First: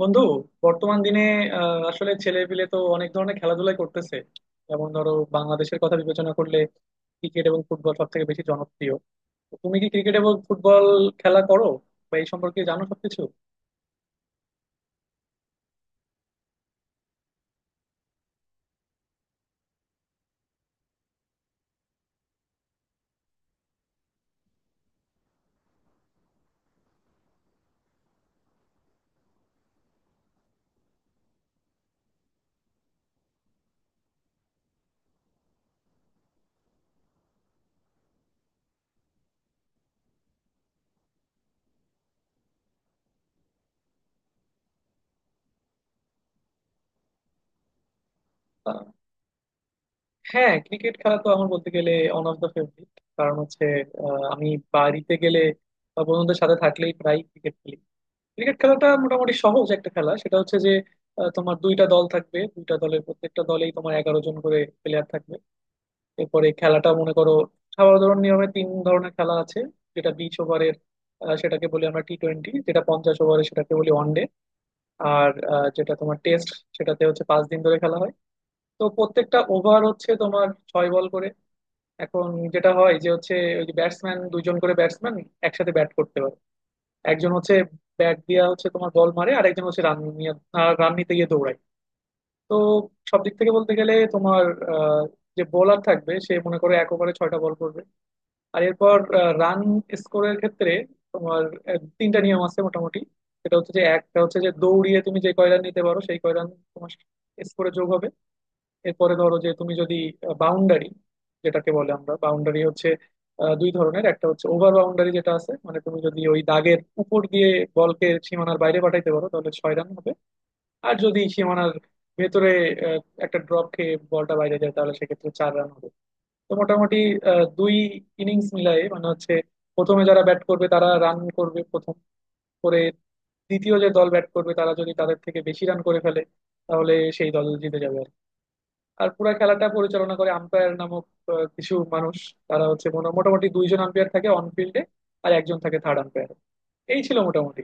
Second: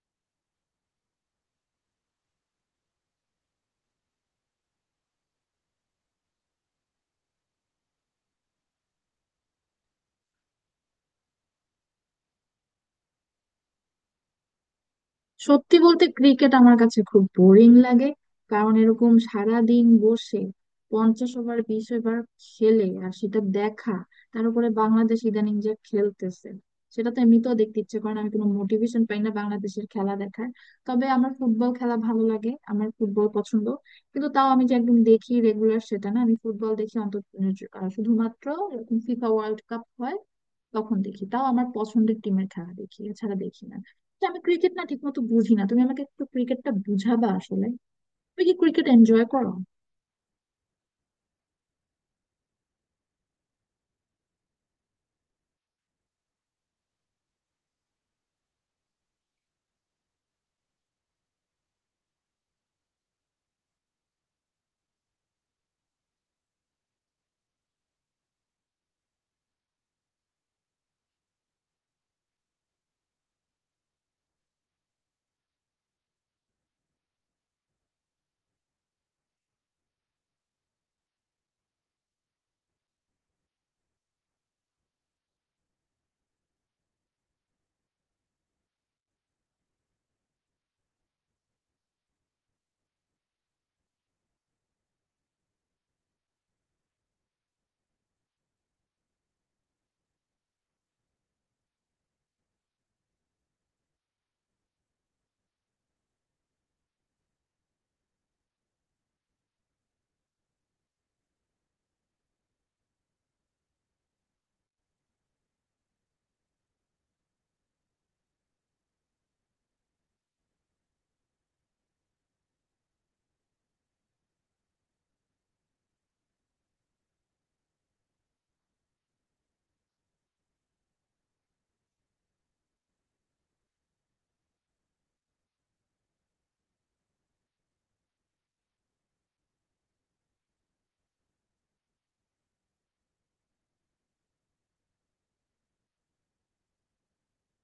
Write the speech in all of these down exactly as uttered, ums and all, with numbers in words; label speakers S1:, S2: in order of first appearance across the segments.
S1: বন্ধু, বর্তমান দিনে আহ, আসলে ছেলে পিলে তো অনেক ধরনের খেলাধুলাই করতেছে। যেমন ধরো, বাংলাদেশের কথা বিবেচনা করলে ক্রিকেট এবং ফুটবল সব থেকে বেশি জনপ্রিয়। তো তুমি কি ক্রিকেট এবং ফুটবল খেলা করো বা এই সম্পর্কে জানো সবকিছু?
S2: সত্যি বলতে ক্রিকেট আমার কাছে খুব বোরিং লাগে। কারণ এরকম সারা দিন বসে পঞ্চাশ ওভার বিশ ওভার খেলে আর সেটা দেখা। তার উপরে বাংলাদেশ ইদানিং যা খেলতেছে, সেটা তো এমনিতেও দেখতে ইচ্ছে করে না, আমি কোনো মোটিভেশন পাই না বাংলাদেশের খেলা দেখার। তবে আমার ফুটবল খেলা ভালো লাগে, আমার ফুটবল পছন্দ। কিন্তু তাও আমি যে একদম দেখি রেগুলার সেটা না, আমি ফুটবল দেখি অন্তত আহ, শুধুমাত্র এরকম ফিফা ওয়ার্ল্ড কাপ হয় তখন দেখি, তাও আমার পছন্দের টিমের খেলা দেখি এছাড়া দেখি না। তো আমি ক্রিকেট না ঠিক মতো বুঝি না, তুমি আমাকে একটু ক্রিকেটটা বুঝাবা আসলে। তুমি কি
S1: আহ,
S2: ক্রিকেট এনজয় করো?
S1: হ্যাঁ, ক্রিকেট খেলা তো আমার বলতে গেলে ওয়ান অফ দ্য ফেভারিট। কারণ হচ্ছে আহ, আমি বাড়িতে গেলে বা বন্ধুদের সাথে থাকলেই প্রায় ক্রিকেট খেলি। ক্রিকেট খেলাটা মোটামুটি সহজ একটা খেলা। সেটা হচ্ছে যে আহ, তোমার দুইটা দল থাকবে, দুইটা দলের প্রত্যেকটা দলেই তোমার এগারো জন করে প্লেয়ার থাকবে। এরপরে খেলাটা মনে করো সাধারণ নিয়মে তিন ধরনের খেলা আছে। যেটা বিশ ওভারের, সেটাকে বলি আমরা টি টোয়েন্টি; যেটা পঞ্চাশ ওভারের সেটাকে বলি ওয়ানডে; আর আহ, যেটা তোমার টেস্ট সেটাতে হচ্ছে পাঁচ দিন ধরে খেলা হয়। তো প্রত্যেকটা ওভার হচ্ছে তোমার ছয় বল করে। এখন যেটা হয় যে হচ্ছে ওই যে ব্যাটসম্যান, দুইজন করে ব্যাটসম্যান একসাথে ব্যাট করতে পারে। একজন হচ্ছে ব্যাট দিয়া হচ্ছে তোমার বল মারে, আর একজন হচ্ছে রান নিয়ে, রান নিতে গিয়ে দৌড়ায়। তো সব দিক থেকে বলতে গেলে তোমার আহ, যে বোলার থাকবে সে মনে করো এক ওভারে ছয়টা বল করবে। আর এরপর রান স্কোরের ক্ষেত্রে তোমার আহ, তিনটা নিয়ম আছে মোটামুটি। সেটা হচ্ছে যে একটা হচ্ছে যে দৌড়িয়ে তুমি যে কয় রান নিতে পারো সেই কয় রান তোমার স্কোরে যোগ হবে। এরপরে ধরো যে তুমি যদি বাউন্ডারি, যেটাকে বলে আমরা বাউন্ডারি হচ্ছে আহ, দুই ধরনের, একটা হচ্ছে ওভার বাউন্ডারি, যেটা আছে মানে তুমি যদি ওই দাগের উপর দিয়ে বলকে সীমানার বাইরে পাঠাইতে পারো তাহলে ছয় রান হবে। আর যদি সীমানার ভেতরে আহ, একটা ড্রপ খেয়ে বলটা বাইরে যায় তাহলে সেক্ষেত্রে চার রান হবে। তো মোটামুটি আহ, দুই ইনিংস মিলাই মানে হচ্ছে প্রথমে যারা ব্যাট করবে তারা রান করবে প্রথম করে, দ্বিতীয় যে দল ব্যাট করবে তারা যদি তাদের থেকে বেশি রান করে ফেলে তাহলে সেই দল জিতে যাবে আর কি। আর পুরা খেলাটা পরিচালনা করে আম্পায়ার নামক আহ, কিছু মানুষ। তারা হচ্ছে মোটা- মোটামুটি দুইজন আম্পায়ার থাকে অন ফিল্ডে, আর একজন থাকে থার্ড আম্পায়ার। এই ছিল মোটামুটি।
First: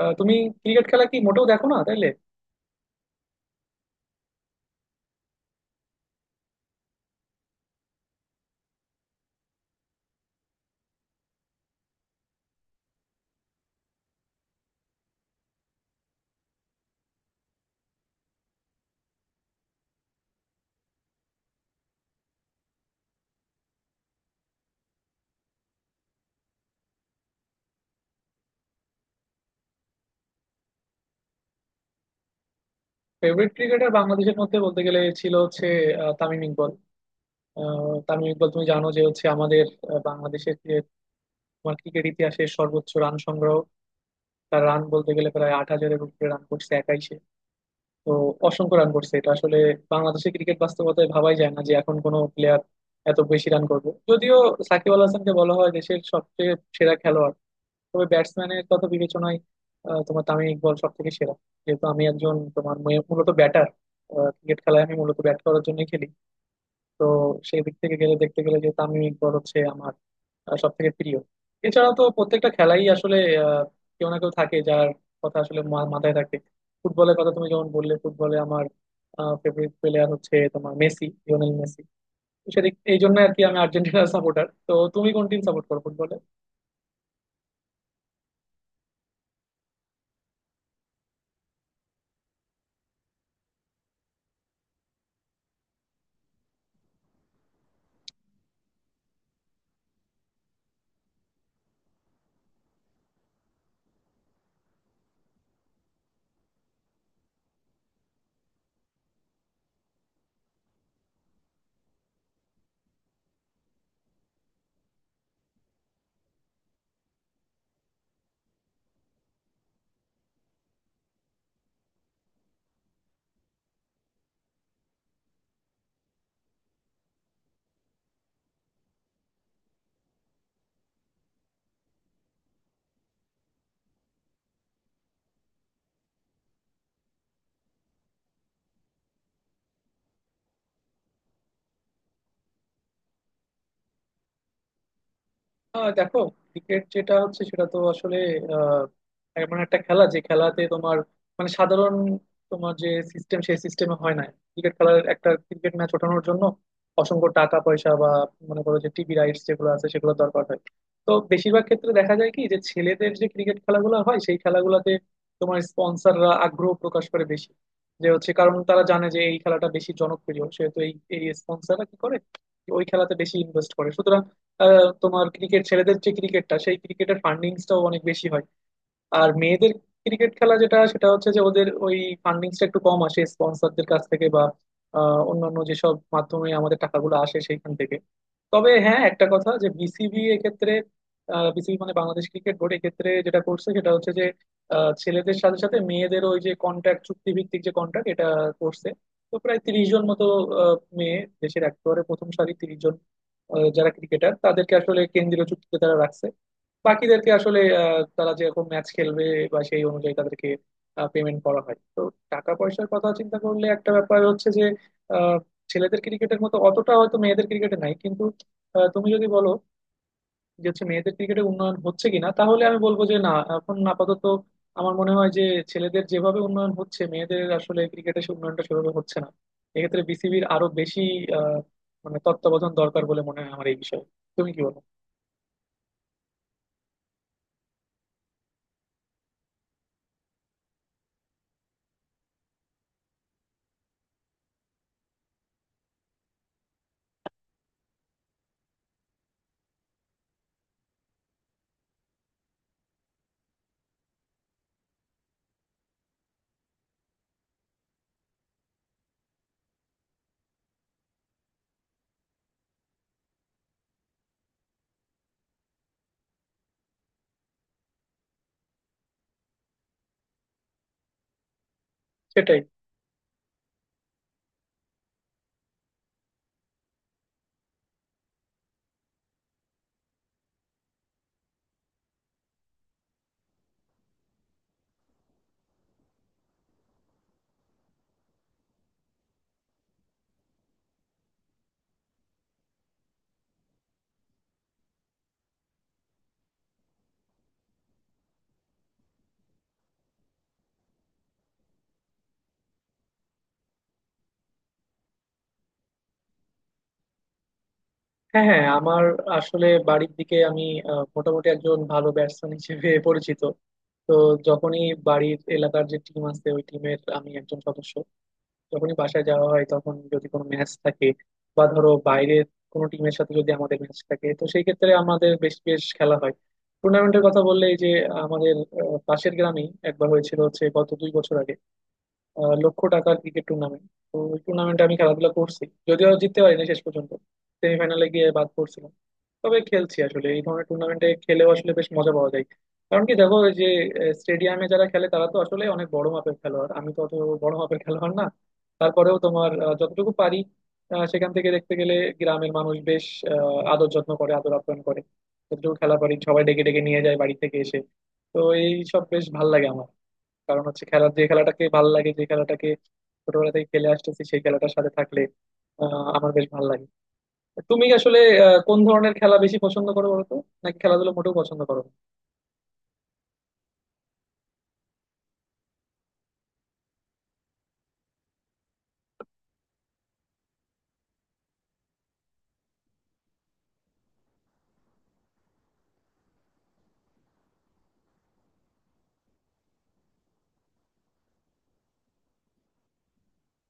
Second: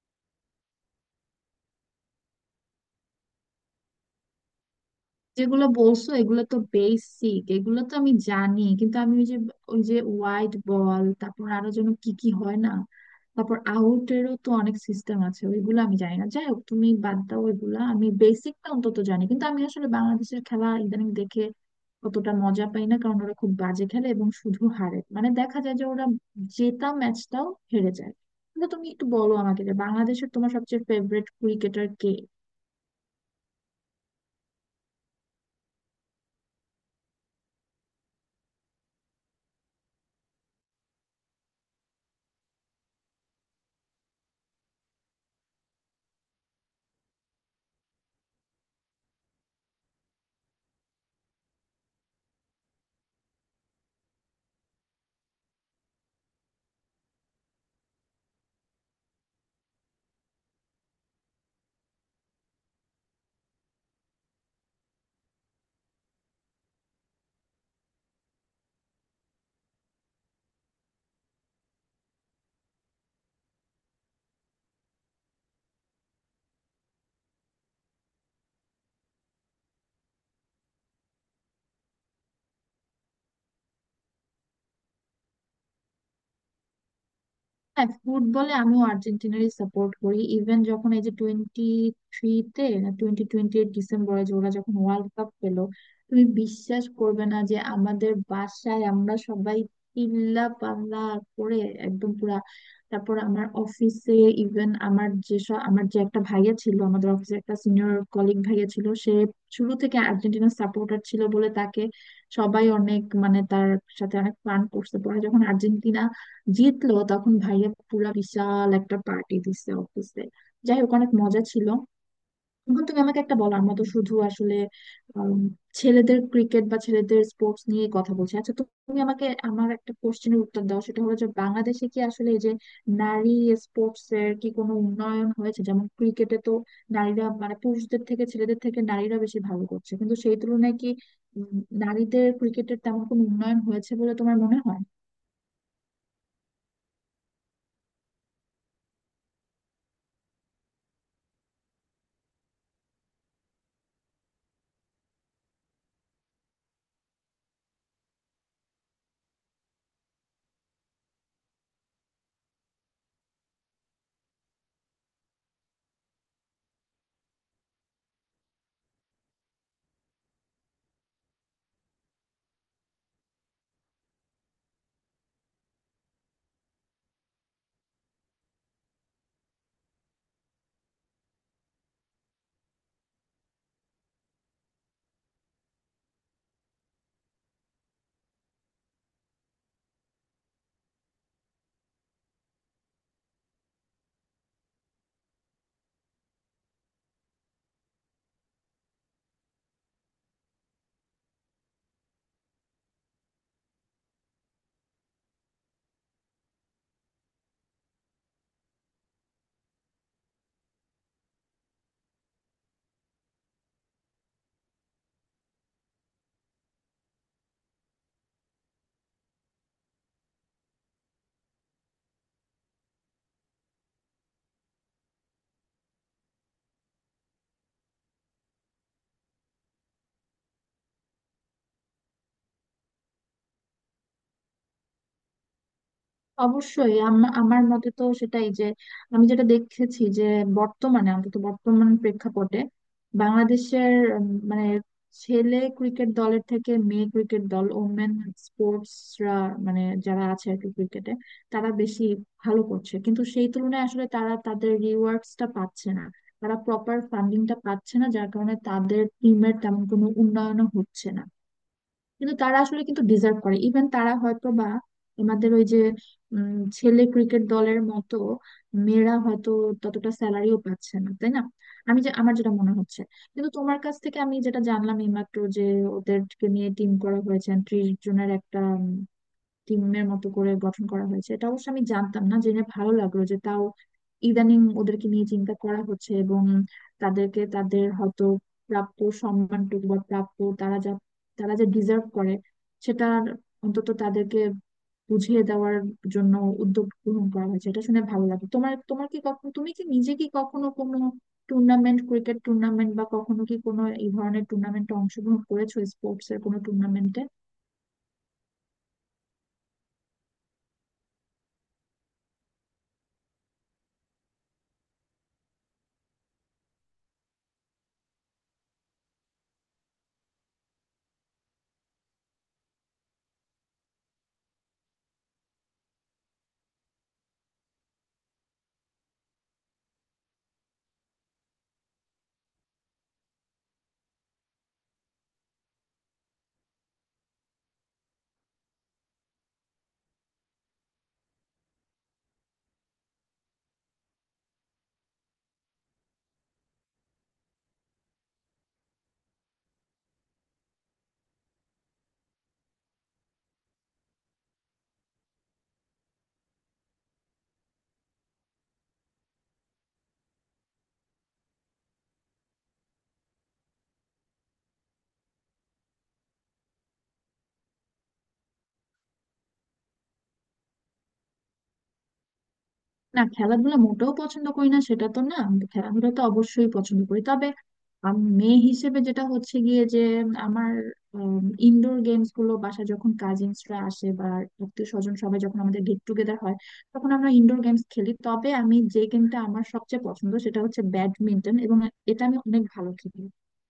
S1: আহ, তুমি ক্রিকেট খেলা কি মোটেও দেখো না তাইলে?
S2: যেগুলো বলছো এগুলো তো বেসিক, এগুলো তো আমি জানি, কিন্তু আমি ওই যে ওই যে ওয়াইড বল, তারপর আরো যেন কি কি হয় না, তারপর আউটেরও তো অনেক সিস্টেম আছে, ওইগুলো আমি জানি না। যাই হোক, তুমি বাদ দাও ওইগুলা, আমি বেসিকটা অন্তত জানি। কিন্তু আমি আসলে বাংলাদেশের খেলা ইদানিং দেখে অতটা মজা পাই না, কারণ ওরা খুব বাজে খেলে এবং শুধু হারে, মানে দেখা যায় যে ওরা জেতা ম্যাচটাও হেরে যায়। কিন্তু তুমি একটু বলো আমাকে যে বাংলাদেশের তোমার সবচেয়ে ফেভারিট ক্রিকেটার কে?
S1: ফেভারিট ক্রিকেটার বাংলাদেশের মধ্যে বলতে গেলে ছিল হচ্ছে আহ, তামিম ইকবল। আহ, তামিম ইকবল, তুমি জানো যে হচ্ছে আমাদের আহ, বাংলাদেশের তোমার ক্রিকেট ইতিহাসের সর্বোচ্চ রান সংগ্রহ। তার রান বলতে গেলে প্রায় আট হাজারের উপরে রান করছে একাই সে। তো অসংখ্য রান করছে। এটা আসলে বাংলাদেশের ক্রিকেট বাস্তবতায় ভাবাই যায় না যে এখন কোনো প্লেয়ার এত বেশি রান করবে। যদিও সাকিব আল হাসানকে বলা হয় দেশের সবচেয়ে সেরা খেলোয়াড়, তবে ব্যাটসম্যানের কথা বিবেচনায় আহ, তোমার তামিম ইকবল সব থেকে সেরা। যেহেতু আমি একজন তোমার মূলত ব্যাটার, ক্রিকেট খেলায় আমি মূলত ব্যাট করার জন্যই খেলি। তো সেই দিক থেকে গেলে দেখতে গেলে যে তামিম ইকবল হচ্ছে আমার সব থেকে প্রিয়। এছাড়া তো প্রত্যেকটা খেলাই আসলে আহ, কেউ না কেউ থাকে যার কথা আসলে মা- মাথায় থাকে। ফুটবলের কথা তুমি যেমন বললে, ফুটবলে আমার ফেভারিট প্লেয়ার হচ্ছে তোমার মেসি, লিওনেল মেসি। তো সেদিক এই জন্য আর কি, আমি আর্জেন্টিনার সাপোর্টার। তো তুমি কোন টিম সাপোর্ট করো ফুটবলে?
S2: হ্যাঁ, ফুটবলে আমিও আর্জেন্টিনারই সাপোর্ট করি। ইভেন যখন এই যে টোয়েন্টি থ্রিতে টোয়েন্টি টোয়েন্টি এইট ডিসেম্বরে যে ওরা যখন ওয়ার্ল্ড কাপ পেলো, তুমি বিশ্বাস করবে না যে আমাদের বাসায় আমরা সবাই চিল্লা পাল্লা করে একদম পুরা। তারপর আমার অফিসে, ইভেন আমার যেসব আমার যে একটা ভাইয়া ছিল আমাদের অফিসে, একটা সিনিয়র কলিগ ভাইয়া ছিল, সে শুরু থেকে আর্জেন্টিনার সাপোর্টার ছিল বলে তাকে সবাই অনেক, মানে তার সাথে অনেক ফান করছে। পরে যখন আর্জেন্টিনা জিতলো, তখন ভাইয়া পুরা বিশাল একটা পার্টি দিছে অফিসে। যাই হোক, অনেক মজা ছিল। এখন তুমি আমাকে একটা বলো, আমরা তো শুধু আসলে উম, ছেলেদের ক্রিকেট বা ছেলেদের স্পোর্টস নিয়ে কথা বলছি। আচ্ছা, তো তুমি আমাকে আমার একটা কোশ্চেনের উত্তর দাও, সেটা হলো যে বাংলাদেশে কি আসলে এই যে নারী স্পোর্টস এর কি কোনো উন্নয়ন হয়েছে? যেমন ক্রিকেটে তো নারীরা, মানে পুরুষদের থেকে ছেলেদের থেকে নারীরা বেশি ভালো করছে, কিন্তু সেই তুলনায় কি উম, নারীদের ক্রিকেটের তেমন কোনো উন্নয়ন হয়েছে বলে তোমার মনে হয়?
S1: আহ, দেখো, ক্রিকেট যেটা হচ্ছে সেটা তো আসলে আহ, এমন একটা খেলা যে খেলাতে তোমার মানে সাধারণ তোমার যে সিস্টেম সেই সিস্টেমে হয় না। ক্রিকেট খেলার একটা ক্রিকেট ম্যাচ ওঠানোর জন্য অসংখ্য টাকা পয়সা বা মনে করো যে টিভি রাইটস যেগুলো আছে সেগুলো দরকার হয়। তো বেশিরভাগ ক্ষেত্রে দেখা যায় কি যে ছেলেদের যে ক্রিকেট খেলাগুলো হয় সেই খেলাগুলোতে তোমার স্পন্সররা আগ্রহ প্রকাশ করে বেশি। যে হচ্ছে কারণ তারা জানে যে এই খেলাটা বেশি জনপ্রিয়, সেহেতু এই এই স্পন্সররা কি করে ওই খেলাতে বেশি ইনভেস্ট করে। আহ, তোমার ক্রিকেট ছেলেদের যে ক্রিকেটটা সেই ক্রিকেটের ফান্ডিংসটাও অনেক বেশি হয়। আর মেয়েদের ক্রিকেট খেলা যেটা সেটা হচ্ছে যে ওদের ওই ফান্ডিংসটা একটু কম আসে স্পন্সরদের কাছ থেকে বা আহ, অন্যান্য যেসব মাধ্যমে আমাদের টাকাগুলো আসে সেইখান থেকে। তবে হ্যাঁ, একটা কথা যে বিসিবি এক্ষেত্রে, বিসিবি মানে বাংলাদেশ ক্রিকেট বোর্ড এক্ষেত্রে যেটা করছে সেটা হচ্ছে যে আহ, ছেলেদের সাথে সাথে মেয়েদের ওই যে কন্ট্রাক্ট, চুক্তি ভিত্তিক যে কন্ট্রাক্ট এটা করছে। তো প্রায় তিরিশ জন মতো আহ, মেয়ে দেশের একেবারে প্রথম সারি তিরিশ জন আহ, যারা ক্রিকেটার তাদেরকে আসলে কেন্দ্রীয় চুক্তিতে তারা রাখছে। বাকিদেরকে আসলে আহ, তারা যেরকম ম্যাচ খেলবে বা সেই অনুযায়ী তাদেরকে পেমেন্ট করা হয়। তো টাকা পয়সার কথা চিন্তা করলে একটা ব্যাপার হচ্ছে যে আহ, ছেলেদের ক্রিকেটের মতো অতটা হয়তো মেয়েদের ক্রিকেটে নাই। কিন্তু আহ, তুমি যদি বলো যে হচ্ছে মেয়েদের ক্রিকেটে উন্নয়ন হচ্ছে কিনা তাহলে আমি বলবো যে না, এখন আপাতত আমার মনে হয় যে ছেলেদের যেভাবে উন্নয়ন হচ্ছে মেয়েদের আসলে ক্রিকেটে সে উন্নয়নটা সেভাবে হচ্ছে না। এক্ষেত্রে বিসিবির আরো বেশি আহ, মানে তত্ত্বাবধান দরকার বলে মনে হয় আমার এই বিষয়ে। তুমি কি বলো?
S2: অবশ্যই, আম- আমার মতে তো সেটাই, যে আমি যেটা দেখেছি যে বর্তমানে, অন্তত বর্তমান প্রেক্ষাপটে বাংলাদেশের, উম, মানে ছেলে ক্রিকেট দলের থেকে মেয়ে ক্রিকেট দল, ওমেন স্পোর্টসরা, মানে যারা আছে আর কি ক্রিকেটে, তারা বেশি ভালো করছে। কিন্তু সেই তুলনায় আসলে তারা তাদের রিওয়ার্ডসটা পাচ্ছে না, তারা প্রপার ফান্ডিংটা পাচ্ছে না, যার কারণে তাদের টিমের তেমন কোনো উন্নয়নও হচ্ছে না। কিন্তু তারা আসলে কিন্তু ডিজার্ভ করে। ইভেন তারা হয়তো বা আমাদের ওই যে উম, ছেলে ক্রিকেট দলের মতো মেয়েরা হয়তো ততটা স্যালারিও পাচ্ছে না, তাই না? আমি যে, আমার যেটা
S1: সেটাই।
S2: মনে হচ্ছে, কিন্তু তোমার কাছ থেকে আমি যেটা জানলাম এইমাত্র যে ওদেরকে নিয়ে টিম করা হয়েছে, ত্রিশ জনের একটা টিমের মতো করে গঠন করা হয়েছে, এটা অবশ্য আমি জানতাম না, জেনে ভালো লাগলো যে তাও ইদানিং ওদেরকে নিয়ে চিন্তা করা হচ্ছে এবং তাদেরকে, তাদের হয়তো প্রাপ্য সম্মানটুকু বা প্রাপ্য, তারা যা, তারা যা ডিজার্ভ করে সেটা অন্তত তাদেরকে বুঝিয়ে দেওয়ার জন্য উদ্যোগ গ্রহণ করা হয়েছে, এটা শুনে ভালো লাগে। তোমার, তোমার কি কখনো, তুমি কি নিজে কি কখনো কোনো টুর্নামেন্ট, ক্রিকেট টুর্নামেন্ট বা কখনো কি কোনো এই ধরনের টুর্নামেন্টে অংশগ্রহণ করেছো, স্পোর্টস এর কোনো টুর্নামেন্টে?
S1: হ্যাঁ, হ্যাঁ, আমার আসলে বাড়ির দিকে আমি আহ, মোটামুটি একজন ভালো ব্যাটসম্যান হিসেবে পরিচিত। তো যখনই বাড়ির এলাকার যে টিম আছে ওই টিমের আমি একজন সদস্য। যখনই বাসায় যাওয়া হয় তখন যদি কোনো ম্যাচ থাকে বা ধরো বাইরের কোনো টিমের সাথে যদি আমাদের ম্যাচ থাকে তো সেই ক্ষেত্রে আমাদের বেশ বেশ খেলা হয়। টুর্নামেন্টের কথা বললে, এই যে আমাদের আহ, পাশের গ্রামেই একবার হয়েছিল হচ্ছে গত দুই বছর আগে আহ, লক্ষ টাকার ক্রিকেট টুর্নামেন্ট। তো ওই টুর্নামেন্টে আমি খেলাধুলা করছি, যদিও জিততে পারিনি শেষ পর্যন্ত, সেমিফাইনালে গিয়ে বাদ পড়ছিল। তবে খেলছি। আসলে এই ধরনের টুর্নামেন্টে খেলেও আসলে বেশ মজা পাওয়া যায়। কারণ কি দেখো, ওই যে স্টেডিয়ামে যারা খেলে তারা তো আসলে অনেক বড় মাপের খেলোয়াড়, আমি তো অত বড় মাপের খেলোয়াড় না। তারপরেও তোমার আহ, যতটুকু পারি আহ, সেখান থেকে দেখতে গেলে গ্রামের মানুষ বেশ আহ, আদর যত্ন করে, আদর আপ্যায়ন করে। যতটুকু খেলা পারি সবাই ডেকে ডেকে নিয়ে যায় বাড়ি থেকে এসে। তো এই সব বেশ ভাল লাগে আমার। কারণ হচ্ছে খেলা, যে খেলাটাকে ভাল লাগে, যে খেলাটাকে ছোটবেলা থেকে খেলে আসতেছি সেই খেলাটার সাথে থাকলে আহ আমার বেশ ভাল লাগে। তুমি আসলে আহ, কোন ধরনের খেলা বেশি পছন্দ করো বলো তো? নাকি খেলাধুলো মোটেও পছন্দ করো না?
S2: না, খেলাধুলা মোটেও পছন্দ করি না সেটা তো না, খেলাধুলা তো অবশ্যই পছন্দ করি। তবে আম, মেয়ে হিসেবে যেটা হচ্ছে গিয়ে, যে আমার ইনডোর গেমস গুলো, বাসায় যখন কাজিনসরা আসে বা আত্মীয় স্বজন সবাই যখন আমাদের গেট টুগেদার হয়, তখন আমরা ইনডোর গেমস খেলি। তবে আমি যে গেমটা আমার সবচেয়ে পছন্দ সেটা হচ্ছে ব্যাডমিন্টন, এবং এটা আমি অনেক ভালো খেলি।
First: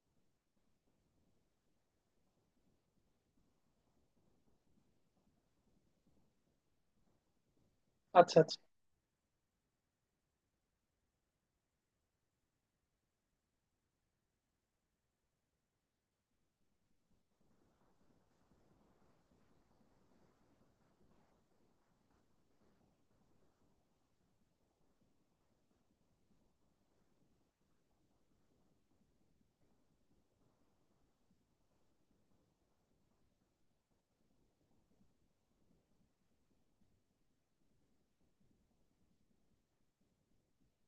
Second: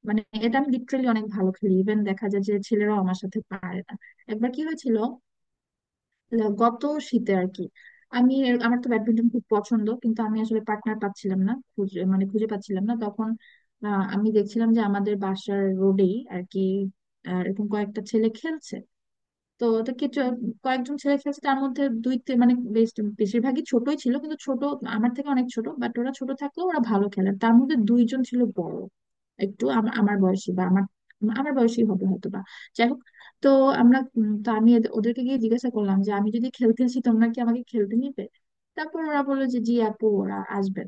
S2: মানে এটা আমি লিটারেলি অনেক ভালো খেলি, ইভেন দেখা যায় যে ছেলেরাও আমার সাথে পারে না। একবার কি হয়েছিল, ল- গত শীতে আর কি, আমি
S1: আচ্ছা, আচ্ছা।
S2: এর- আমার তো ব্যাডমিন্টন খুব পছন্দ, কিন্তু আমি আসলে পার্টনার পাচ্ছিলাম না, খুঁজে মানে খুঁজে পাচ্ছিলাম না। তখন আহ, আমি দেখছিলাম যে আমাদের বাসার রোডেই আর কি আহ, এরকম কয়েকটা ছেলে খেলছে। তো তো কিছু কয়েকজন ছেলে খেলছে, তার মধ্যে দুই তি- মানে বেশ বেশিরভাগই ছোটই ছিল, কিন্তু ছোট, আমার থেকে অনেক ছোট, বাট ওরা ছোট থাকলেও ওরা ভালো খেলে। তার মধ্যে দুইজন ছিল বড়, একটু আমার আমার বয়সী বা আমার, আমার বয়সী হবে হয়তো বা। যাই হোক, তো আমরা উম, তো আমি এদে- ওদেরকে গিয়ে জিজ্ঞাসা করলাম যে আমি যদি খেলতে আসি তোমরা কি আমাকে খেলতে নিবে। তারপর ওরা বললো যে জি আপু, ওরা আসবে।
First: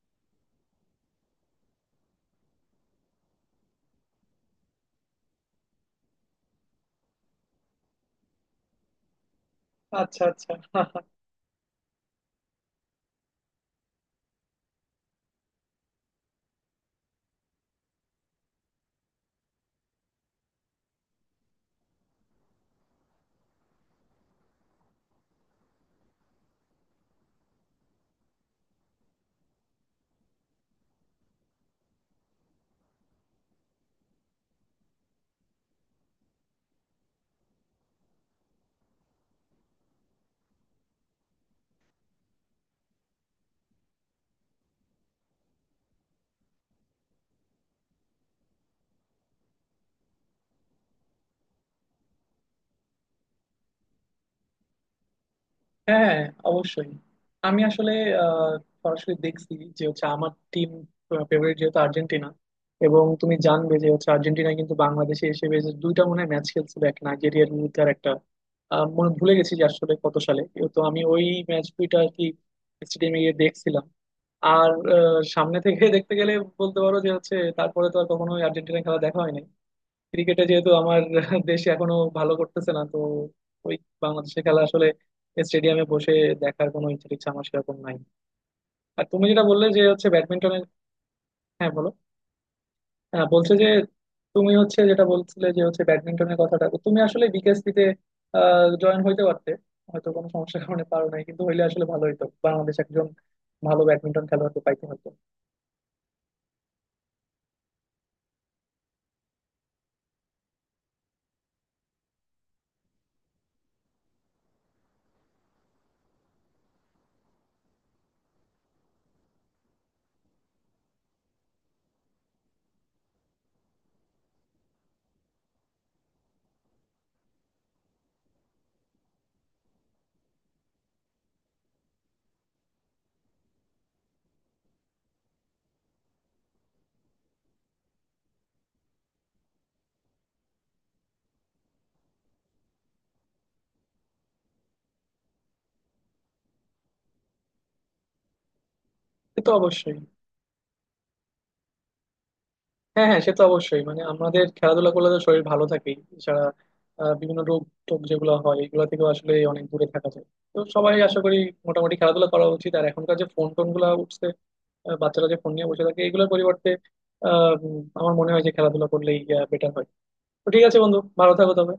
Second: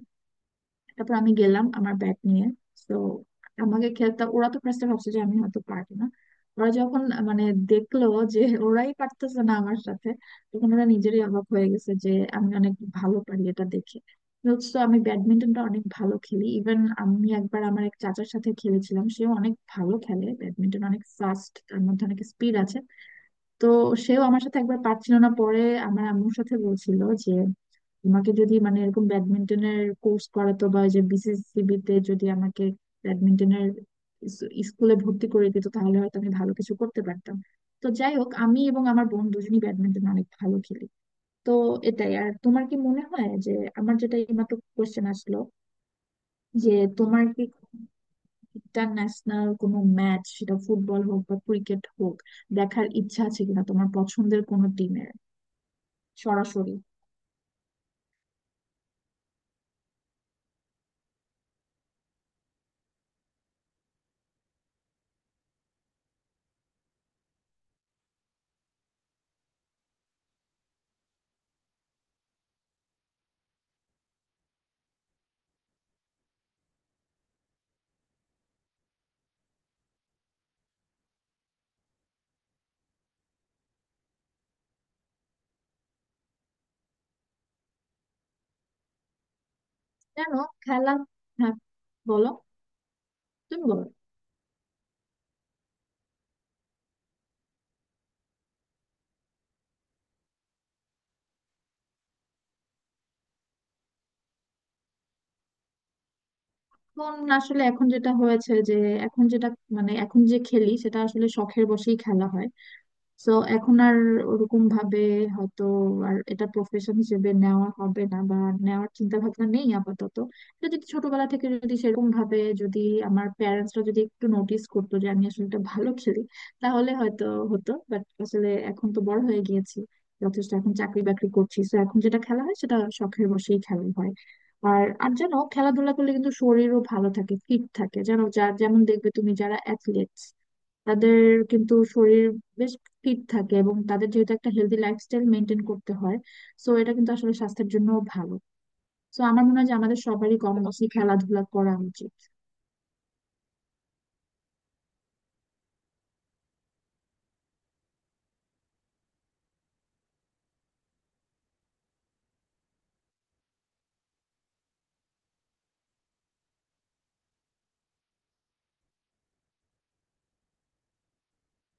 S2: তারপর আমি গেলাম আমার ব্যাগ নিয়ে। তো আমাকে খেলতে ওরা তো ফার্স্টে ভাবছে যে আমি হয়তো পারবো না। ওরা যখন মানে দেখলো যে ওরাই পারতেছে না আমার সাথে,
S1: আচ্ছা, আচ্ছা।
S2: তখন ওরা নিজেরই অবাক হয়ে গেছে যে আমি অনেক ভালো পারি এটা দেখে। তো আমি ব্যাডমিন্টনটা অনেক ভালো খেলি। ইভেন আমি একবার আমার এক চাচার সাথে খেলেছিলাম, সেও অনেক ভালো খেলে ব্যাডমিন্টন, অনেক ফাস্ট, তার মধ্যে অনেক স্পিড আছে। তো সেও আমার সাথে একবার পারছিল না, পরে আমার আম্মুর সাথে বলছিল যে তোমাকে যদি, মানে এরকম ব্যাডমিন্টনের কোর্স করাতো বা ওই যে বিসিসিবি তে যদি আমাকে ব্যাডমিন্টনের স্কুলে ভর্তি করে দিত, তাহলে হয়তো আমি ভালো কিছু করতে পারতাম। তো যাই হোক, আমি এবং আমার বোন দুজনই ব্যাডমিন্টন অনেক ভালো খেলি। তো এটাই। আর তোমার কি মনে হয় যে, আমার যেটা এইমাত্র কোশ্চেন আসলো, যে তোমার কি ইন্টারন্যাশনাল কোনো ম্যাচ, সেটা ফুটবল হোক বা ক্রিকেট হোক, দেখার ইচ্ছা আছে কিনা তোমার পছন্দের কোনো টিমের,
S1: হ্যাঁ, হ্যাঁ,
S2: সরাসরি?
S1: অবশ্যই। আমি আসলে আহ, সরাসরি দেখছি। যে হচ্ছে আমার টিম ফেভারিট যেহেতু আর্জেন্টিনা, এবং তুমি জানবে যে হচ্ছে আর্জেন্টিনা কিন্তু বাংলাদেশে এসে বেশ দুইটা মনে হয় ম্যাচ খেলছিল, এক নাইজেরিয়ার বিরুদ্ধে আর একটা আহ, মনে ভুলে গেছি যে আসলে কত সালে। তো আমি ওই ম্যাচ দুইটা আর কি স্টেডিয়ামে গিয়ে দেখছিলাম। আর আহ, সামনে থেকে দেখতে গেলে বলতে পারো যে হচ্ছে তারপরে তো আর কখনো আর্জেন্টিনা খেলা দেখা হয়নি। ক্রিকেটে যেহেতু আমার দেশ এখনো ভালো করতেছে না, তো ওই বাংলাদেশের খেলা আসলে স্টেডিয়ামে বসে দেখার কোনো ইচ্ছা টিচ্ছা আমার সেরকম নাই। আর তুমি যেটা বললে যে হচ্ছে
S2: জানো,
S1: ব্যাডমিন্টনের,
S2: খেলা। হ্যাঁ
S1: হ্যাঁ বলো।
S2: বলো।
S1: হ্যাঁ বলছে
S2: তুমি
S1: যে
S2: বলো।
S1: তুমি হচ্ছে যেটা বলছিলে যে হচ্ছে ব্যাডমিন্টনের কথাটা, তো তুমি আসলে বিকেএসপিতে আহ, জয়েন হইতে পারতে। হয়তো কোনো সমস্যার কারণে পারো নাই, কিন্তু হইলে আসলে ভালো হইতো, বাংলাদেশ একজন ভালো ব্যাডমিন্টন খেলোয়াড়কে পাইতে হতো।
S2: এখন আসলে, এখন যেটা হয়েছে যে এখন যেটা, মানে এখন যে খেলি সেটা আসলে শখের বশেই খেলা হয়। সো এখন আর ওরকম ভাবে হয়তো আর এটা প্রফেশন হিসেবে নেওয়া হবে না বা নেওয়ার চিন্তা ভাবনা নেই আপাতত। এটা যদি ছোটবেলা থেকে, যদি সেরকম ভাবে, যদি আমার প্যারেন্টসরা যদি একটু নোটিস করতো যে আমি আসলে এটা ভালো খেলি, তাহলে হয়তো হতো। বাট আসলে এখন তো বড় হয়ে গিয়েছি যথেষ্ট, এখন চাকরি বাকরি করছি, তো এখন যেটা খেলা হয় সেটা শখের বশেই খেলা হয়। আর, আর জানো, খেলাধুলা করলে কিন্তু শরীরও ভালো থাকে, ফিট থাকে। জানো, যার যেমন দেখবে, তুমি যারা অ্যাথলেট তাদের কিন্তু শরীর বেশ ফিট থাকে, এবং তাদের যেহেতু একটা হেলদি লাইফস্টাইল মেনটেন করতে হয়, সো এটা কিন্তু আসলে স্বাস্থ্যের জন্য ভালো। তো
S1: সে
S2: আমার
S1: তো
S2: মনে হয় যে আমাদের
S1: অবশ্যই।
S2: সবারই কম বেশি খেলাধুলা করা উচিত।
S1: হ্যাঁ, হ্যাঁ, সে তো অবশ্যই, মানে আমাদের খেলাধুলা করলে তো শরীর ভালো থাকেই, এছাড়া আহ, বিভিন্ন রোগ টোগ যেগুলো হয় এগুলো থেকেও আসলে অনেক দূরে থাকা যায়। তো সবাই আশা করি মোটামুটি খেলাধুলা করা উচিত। আর এখনকার যে ফোন টোন গুলা উঠছে, আহ, বাচ্চারা যে ফোন নিয়ে বসে থাকে এগুলোর পরিবর্তে আহ উম, আমার মনে হয় যে খেলাধুলা করলেই বেটার হয়। তো ঠিক আছে বন্ধু, ভালো থাকো তবে।